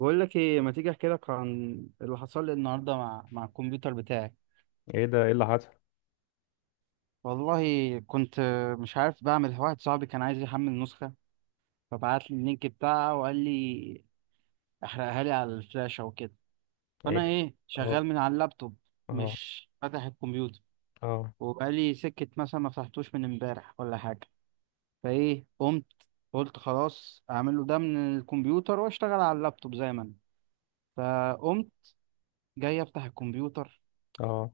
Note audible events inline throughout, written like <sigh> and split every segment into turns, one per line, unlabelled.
بقول لك ايه؟ ما تيجي احكي لك عن اللي حصل لي النهارده مع الكمبيوتر بتاعي.
ايه ده؟ ايه اللي حصل؟
والله كنت مش عارف بعمل، واحد صاحبي كان عايز يحمل نسخه فبعت لي اللينك بتاعها وقال لي احرقها لي على الفلاشه وكده. فانا
ايه.
ايه،
اه،
شغال من على اللابتوب،
اه،
مش فاتح الكمبيوتر،
اه،
وبقالي سكه مثلا ما فتحتوش من امبارح ولا حاجه. فايه، قمت قلت خلاص اعمله ده من الكمبيوتر واشتغل على اللابتوب زي ما انا. فقمت جاي افتح الكمبيوتر،
اه.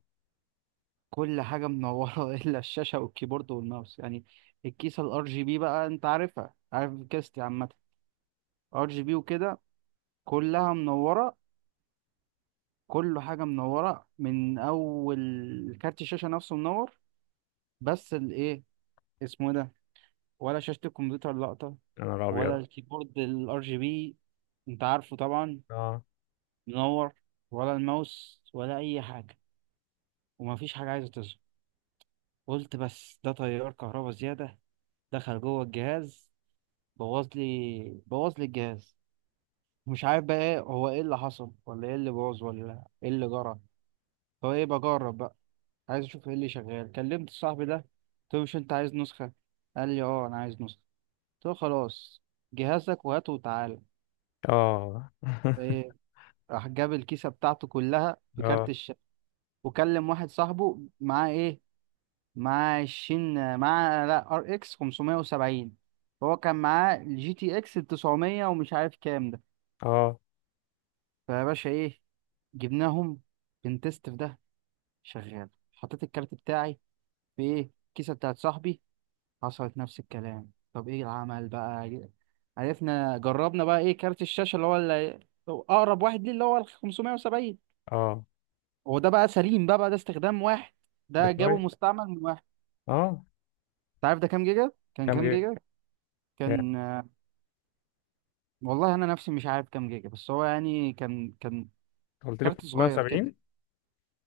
كل حاجة منورة <laughs> إلا الشاشة والكيبورد والماوس يعني. الكيسة الار جي بي بقى، أنت عارفها، عارف كيستي عامة ار جي بي وكده، كلها منورة. كل حاجة منورة، من أول كارت الشاشة نفسه منور، بس الإيه، اسمه إيه ده، ولا شاشة الكمبيوتر لقطة،
يا نهار
ولا
ابيض!
الكيبورد الار جي بي، أنت عارفه طبعا،
اه،
منور، ولا الماوس ولا أي حاجة، ومفيش حاجة عايزة تظهر. قلت بس ده تيار كهربا زيادة دخل جوه الجهاز، بوظ لي بوظ لي الجهاز. مش عارف بقى ايه هو، ايه اللي حصل ولا ايه اللي بوظ ولا ايه اللي جرى. هو ايه، بجرب بقى، عايز اشوف ايه اللي شغال. كلمت صاحبي ده قلت له مش انت عايز نسخة؟ قال لي اه انا عايز نسخة. قلت له خلاص، جهازك وهاته وتعالى.
اه. <laughs>
ايه، راح جاب الكيسة بتاعته كلها في كارت
اه،
الشاشة، وكلم واحد صاحبه معاه ايه، معاه عشرين، معاه لا ار اكس 570. هو كان معاه الجي تي اكس 900 ومش عارف كام ده.
اه،
فيا باشا ايه، جبناهم، بنتست في ده، شغال. حطيت الكارت بتاعي في ايه، الكيسه بتاعت صاحبي، حصلت نفس الكلام. طب ايه العمل بقى؟ عرفنا، جربنا بقى ايه، كارت الشاشه اللي هو اقرب واحد ليه، اللي هو ال 570.
اه.
هو ده بقى سليم، بقى ده استخدام واحد،
ده
ده جابه
كويس.
مستعمل من واحد.
اه.
انت عارف ده كام جيجا؟ كان
كام
كام
جيجا؟
جيجا؟
كام؟
كان آه، والله انا نفسي مش عارف كام جيجا، بس هو يعني كان
قلت لي
كارت صغير كده،
570.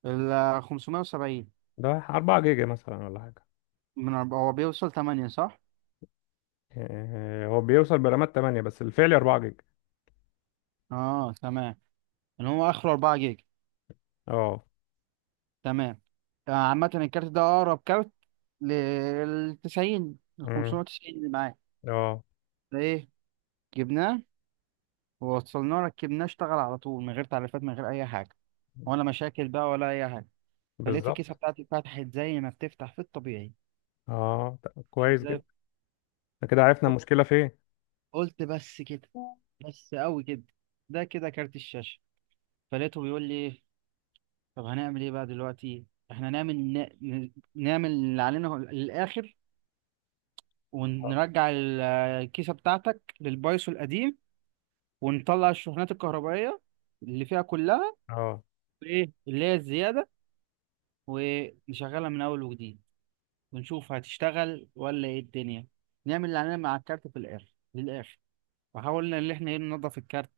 ال 570.
ده 4 جيجا مثلا ولا حاجه؟
هو بيوصل 8 صح.
آه، هو بيوصل برامات 8 بس الفعلي 4 جيجا.
اه تمام، اللي هو اخره 4 جيجا.
اه.
تمام. آه، عامة الكارت ده اقرب كارت لل 90 ل
امم.
590 اللي معاك.
اه.
فايه، جبناه ووصلناه ركبناه، اشتغل على طول من غير تعريفات من غير اي حاجة، ولا مشاكل بقى ولا اي حاجة. فلقيت الكيسة
بالظبط.
بتاعتي اتفتحت زي ما بتفتح في الطبيعي،
اه، طب
فتحت
كويس
زي.
جدا. إحنا كده عرفنا
بص-
المشكله فين.
قلت بس كده، بس قوي كده، ده كده كارت الشاشة. فلقيته بيقول لي إيه، طب هنعمل ايه بقى دلوقتي؟ احنا نعمل نعمل اللي علينا للاخر، ونرجع الكيسة بتاعتك للبايثون القديم، ونطلع الشحنات الكهربائية اللي فيها كلها،
اه،
وايه اللي هي الزيادة، ونشغلها من أول وجديد، ونشوف هتشتغل ولا ايه الدنيا. نعمل اللي علينا مع الكارت في الآخر للآخر. فحاولنا إن احنا ايه، ننضف الكارت،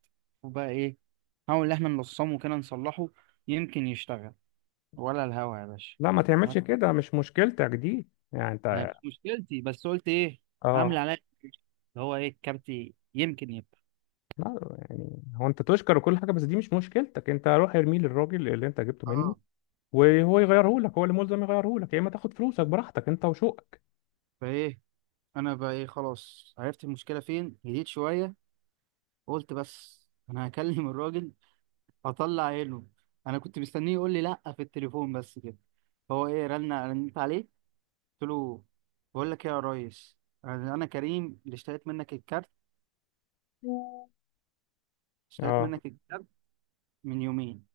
وبقى ايه، نحاول إن احنا نلصمه كده نصلحه، يمكن يشتغل ولا الهوا يا باشا.
لا، ما تعملش
ولا
كده، مش مشكلتك دي يعني
أنا
انت.
مش مشكلتي، بس قلت ايه، عامل
اه.
عليا اللي هو ايه، الكارت يمكن يبقى،
لا، يعني هو انت تشكر وكل حاجه، بس دي مش مشكلتك، انت روح ارميه للراجل اللي انت جبته منه.
اه.
وهو يغيره لك، هو اللي ملزم يغيره لك، يا اما تاخد فلوسك براحتك انت وشوقك.
فايه، انا بقى ايه، خلاص عرفت المشكله فين، هديت شويه. قلت بس انا هكلم الراجل، هطلع عينه. انا كنت مستنيه يقول لي لا في التليفون بس كده. هو ايه، رنيت عليه. قلت له بقول لك ايه يا ريس، انا كريم اللي اشتريت منك الكارت، اشتريت
اه،
منك الكارت من يومين.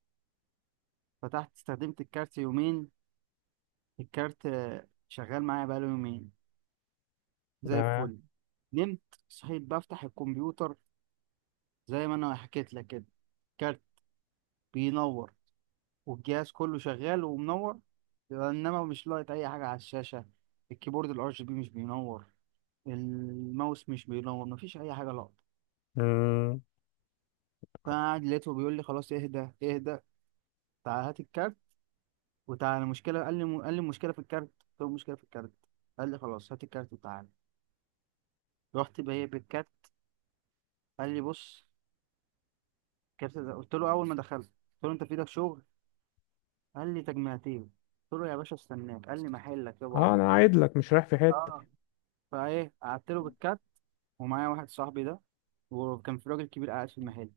فتحت استخدمت الكارت يومين، الكارت آه، شغال معايا بقاله يومين زي
اه،
الفل. نمت، صحيت بفتح الكمبيوتر زي ما انا حكيت لك كده، كارت بينور والجهاز كله شغال ومنور، انما مش لاقط اي حاجه على الشاشه، الكيبورد الار جي بي مش بينور، الماوس مش بينور، مفيش اي حاجه لاقطه.
مم.
فانا قاعد لقيته بيقول لي خلاص اهدى اهدى، تعال هات الكارت وتعالى. المشكله، قال لي المشكله في الكارت، قلت له المشكله في الكارت. قال لي خلاص هات الكارت وتعالى. رحت بجيب الكارت. قال لي بص الكارت ده. قلت له اول ما دخلت قلت له انت في ايدك شغل؟ قال لي تجميعتين. قلت له يا باشا استناك، قال لي محلك يا بابا.
اه، انا عايد لك، مش رايح في حته.
اه، فايه، قعدت له بالكارت، ومعايا واحد صاحبي ده، وكان في راجل كبير قاعد في المحل،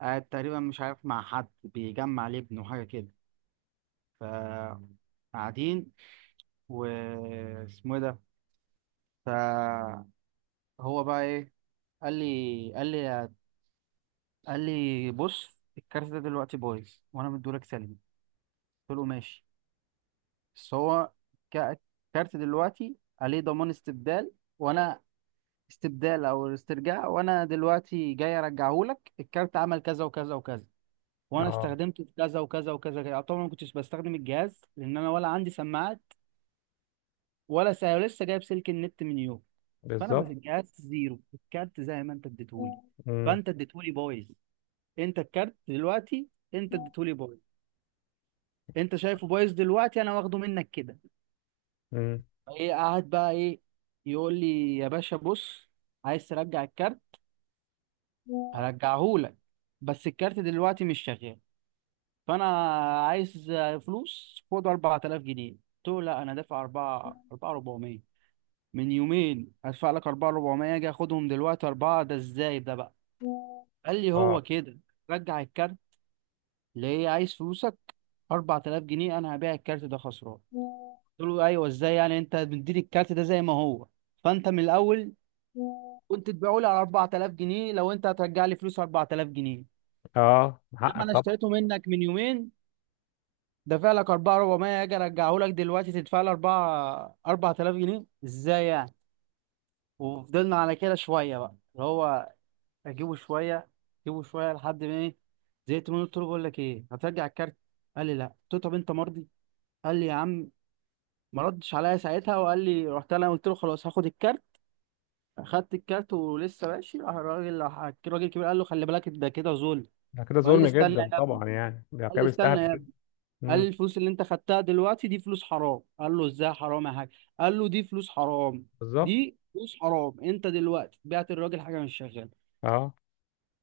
قاعد تقريبا مش عارف مع حد بيجمع لابنه حاجة كده. ف، قاعدين، و، اسمه إيه ده، فهو بقى ايه، قال لي قال لي بص الكارت ده دلوقتي بايظ وانا مديهولك سلبي. قلت له ماشي بس هو ك- الكارت دلوقتي عليه ضمان استبدال، وانا استبدال او استرجاع، وانا دلوقتي جاي ارجعهولك الكارت، عمل كذا وكذا وكذا، وانا
اه،
استخدمته في كذا وكذا وكذا كده، طبعا ما كنتش بستخدم الجهاز لان انا ولا عندي سماعات ولا لسه جايب سلك النت من يوم. فانا ماسك
بالظبط.
الجهاز زيرو، الكارت زي ما انت اديتهولي.
مم.
فانت اديتهولي بايظ، انت الكارت دلوقتي انت اديتهولي بايظ، انت شايفه بايظ دلوقتي، انا واخده منك كده.
مم.
ايه، قاعد بقى ايه، يقول لي يا باشا بص، عايز ترجع الكارت هرجعهولك، بس الكارت دلوقتي مش شغال، فانا عايز فلوس، خد 4000 جنيه. قلت له لا، انا دافع 4 4400، من يومين هدفع لك 4400 اجي اخدهم دلوقتي 4، ده ازاي ده بقى؟ قال لي
اه،
هو كده، رجع الكارت ليه؟ عايز فلوسك؟ 4000 جنيه، انا هبيع الكارت ده خسران. قلت له ايوه ازاي يعني؟ انت بتديني الكارت ده زي ما هو، فانت من الاول كنت تبيعه لي على 4000 جنيه، لو انت هترجع لي فلوس 4000 جنيه
اه،
لما
حقك
انا
طبعا.
اشتريته منك من يومين دافع لك 4400، اجي ارجعه لك دلوقتي تدفع لي 4 4000 جنيه، ازاي يعني؟ وفضلنا على كده شويه، بقى اللي هو اجيبه شويه، اجيبه شويه، لحد ما ايه، زهقت منه. قلت له بقول لك ايه، هترجع الكارت؟ قال لي لا. قلت له طب انت مرضي؟ قال لي يا عم، ما ردش عليا ساعتها، وقال لي، رحت انا قلت له خلاص هاخد الكارت. اخدت الكارت ولسه ماشي، راح الراجل راح الراجل الكبير قال له خلي بالك، ده كده ظلم.
ده كده
وقال لي
ظلم
استنى
جدا
يا ابني،
طبعا، يعني ده
قال
كده
لي
بيستهبل
استنى،
جدا.
قال
مم.
لي الفلوس اللي انت خدتها دلوقتي دي فلوس حرام. قال له ازاي حرام يا حاج؟ قال له دي فلوس حرام،
بالظبط.
دي فلوس حرام، انت دلوقتي بعت الراجل حاجه مش شغاله،
اه،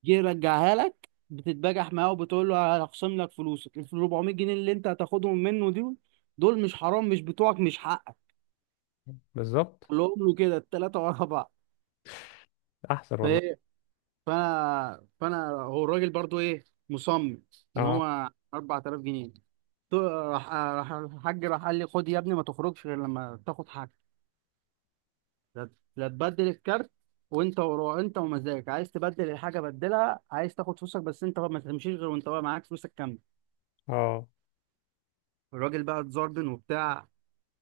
جه يرجعها لك بتتبجح معاه وبتقول له هخصم لك فلوسك، ال 400 جنيه اللي انت هتاخدهم منه دول، دول مش حرام؟ مش بتوعك، مش حقك.
بالظبط.
قال له كده التلاته ورا بعض.
احسن والله.
فايه، فانا هو الراجل برضو ايه، مصمم ان
اه،
هو 4000 جنيه. راح الحاج، راح قال لي خد يا ابني، ما تخرجش غير لما تاخد حاجه. لا، لا تبدل الكارت وانت ورا، انت ومزاجك عايز تبدل الحاجه بدلها، عايز تاخد فلوسك بس انت ما تمشيش غير وانت بقى معاك فلوسك كامله.
اه.
الراجل بقى اتزربن وبتاع،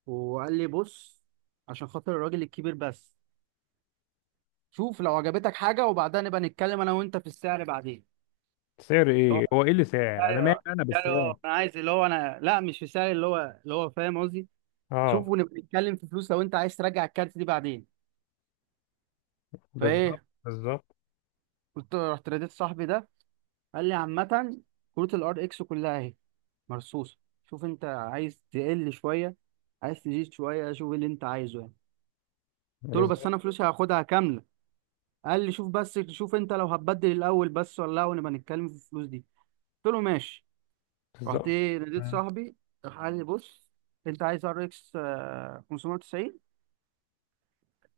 وقال لي بص، عشان خاطر الراجل الكبير بس، شوف لو عجبتك حاجه، وبعدها نبقى نتكلم انا وانت في السعر بعدين.
سعر
اللي هو
ايه؟ هو ايه اللي سعر؟ انا مالي
السعر،
انا
السعر اللي
بالسعر؟
هو انا عايز، اللي هو انا لا، مش في السعر اللي هو، فاهم قصدي،
اه،
شوف، ونبقى نتكلم في فلوس لو انت عايز ترجع الكارت دي بعدين.
بالظبط،
فايه،
بالظبط،
رحت ناديت صاحبي ده، قال لي عامه كروت الار اكس كلها اهي مرصوصة، شوف انت عايز تقل شوية، عايز تزيد شوية، شوف اللي انت عايزه يعني. قلت له بس
بالظبط،
انا فلوسي هاخدها كاملة. قال لي شوف بس، شوف انت لو هتبدل الاول بس ولا لا، ونبقى نتكلم في الفلوس دي. قلت له ماشي. رحت
بالظبط.
ايه، ناديت
مم.
صاحبي، راح قال لي بص، انت عايز ار اكس 590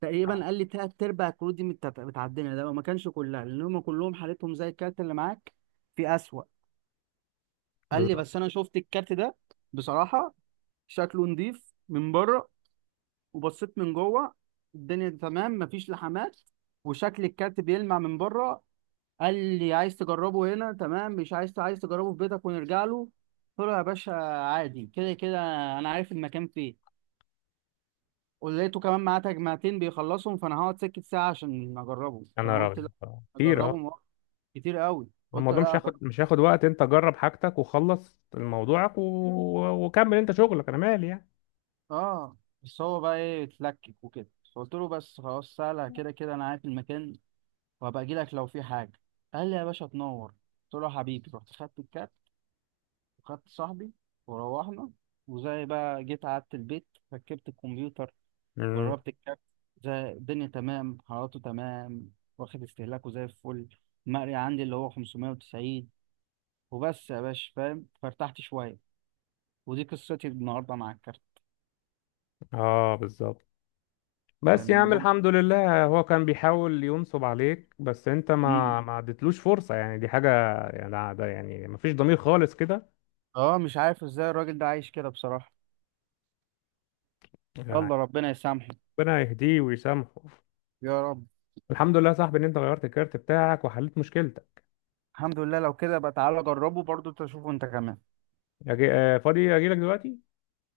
تقريبا، قال لي تلات ارباع الكروت دي متعدمه، ده ما كانش كلها، لان هم كلهم حالتهم زي الكارت اللي معاك في اسوأ. قال لي
بالظبط.
بس انا شفت الكارت ده بصراحة، شكله نضيف من بره، وبصيت من جوه الدنيا تمام، مفيش لحمات، وشكل الكارت بيلمع من بره. قال لي عايز تجربه هنا تمام، مش عايز، عايز تجربه في بيتك ونرجع له؟ قلت له يا باشا عادي كده كده، انا عارف المكان فين. ولقيته كمان معاه تجمعتين بيخلصهم، فانا هقعد سكت ساعه عشان اجربه،
يا
فانا
نهار
قلت
أبيض،
لا
آه، كتير،
اجربه
أه.
مرة. كتير قوي، قلت
الموضوع مش
لا
هياخد
اجرب.
مش هياخد وقت، أنت جرب حاجتك وخلص موضوعك وكمل أنت شغلك، أنا مالي يعني.
اه، بس هو بقى ايه اتلكك وكده. فقلت له بس خلاص، سهله كده كده، انا عارف المكان وهبقى اجي لك لو في حاجه. قال لي يا باشا تنور. قلت له حبيبي، رحت خدت الكات وخدت صاحبي وروحنا، وزي بقى جيت قعدت البيت، ركبت الكمبيوتر،
مم.
جربت الكات، زي الدنيا تمام، حرارته تمام، واخد استهلاكه زي الفل، المقري عندي اللي هو 590، وبس يا باشا فاهم، فارتحت شويه، ودي قصتي النهارده مع الكارت،
أه، بالظبط. بس يا
كان
عم
يوم.
الحمد لله، هو كان بيحاول ينصب عليك، بس أنت
مم.
ما اديتلوش فرصة يعني، دي حاجة. يعني ده يعني مفيش ضمير خالص كده.
اه، مش عارف ازاي الراجل ده عايش كده بصراحه.
يعني،
يلا ربنا يسامحه،
ربنا يهديه ويسامحه.
يا رب.
الحمد لله يا صاحبي إن أنت غيرت الكارت بتاعك وحليت مشكلتك.
الحمد لله، لو كده بقى تعالى جربه برضو، تشوفه انت كمان.
آه، فاضي، أجيلك دلوقتي.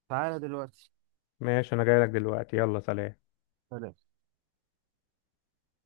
تعالى دلوقتي،
ماشي، انا جاي لك دلوقتي، يلا سلام.
سلام.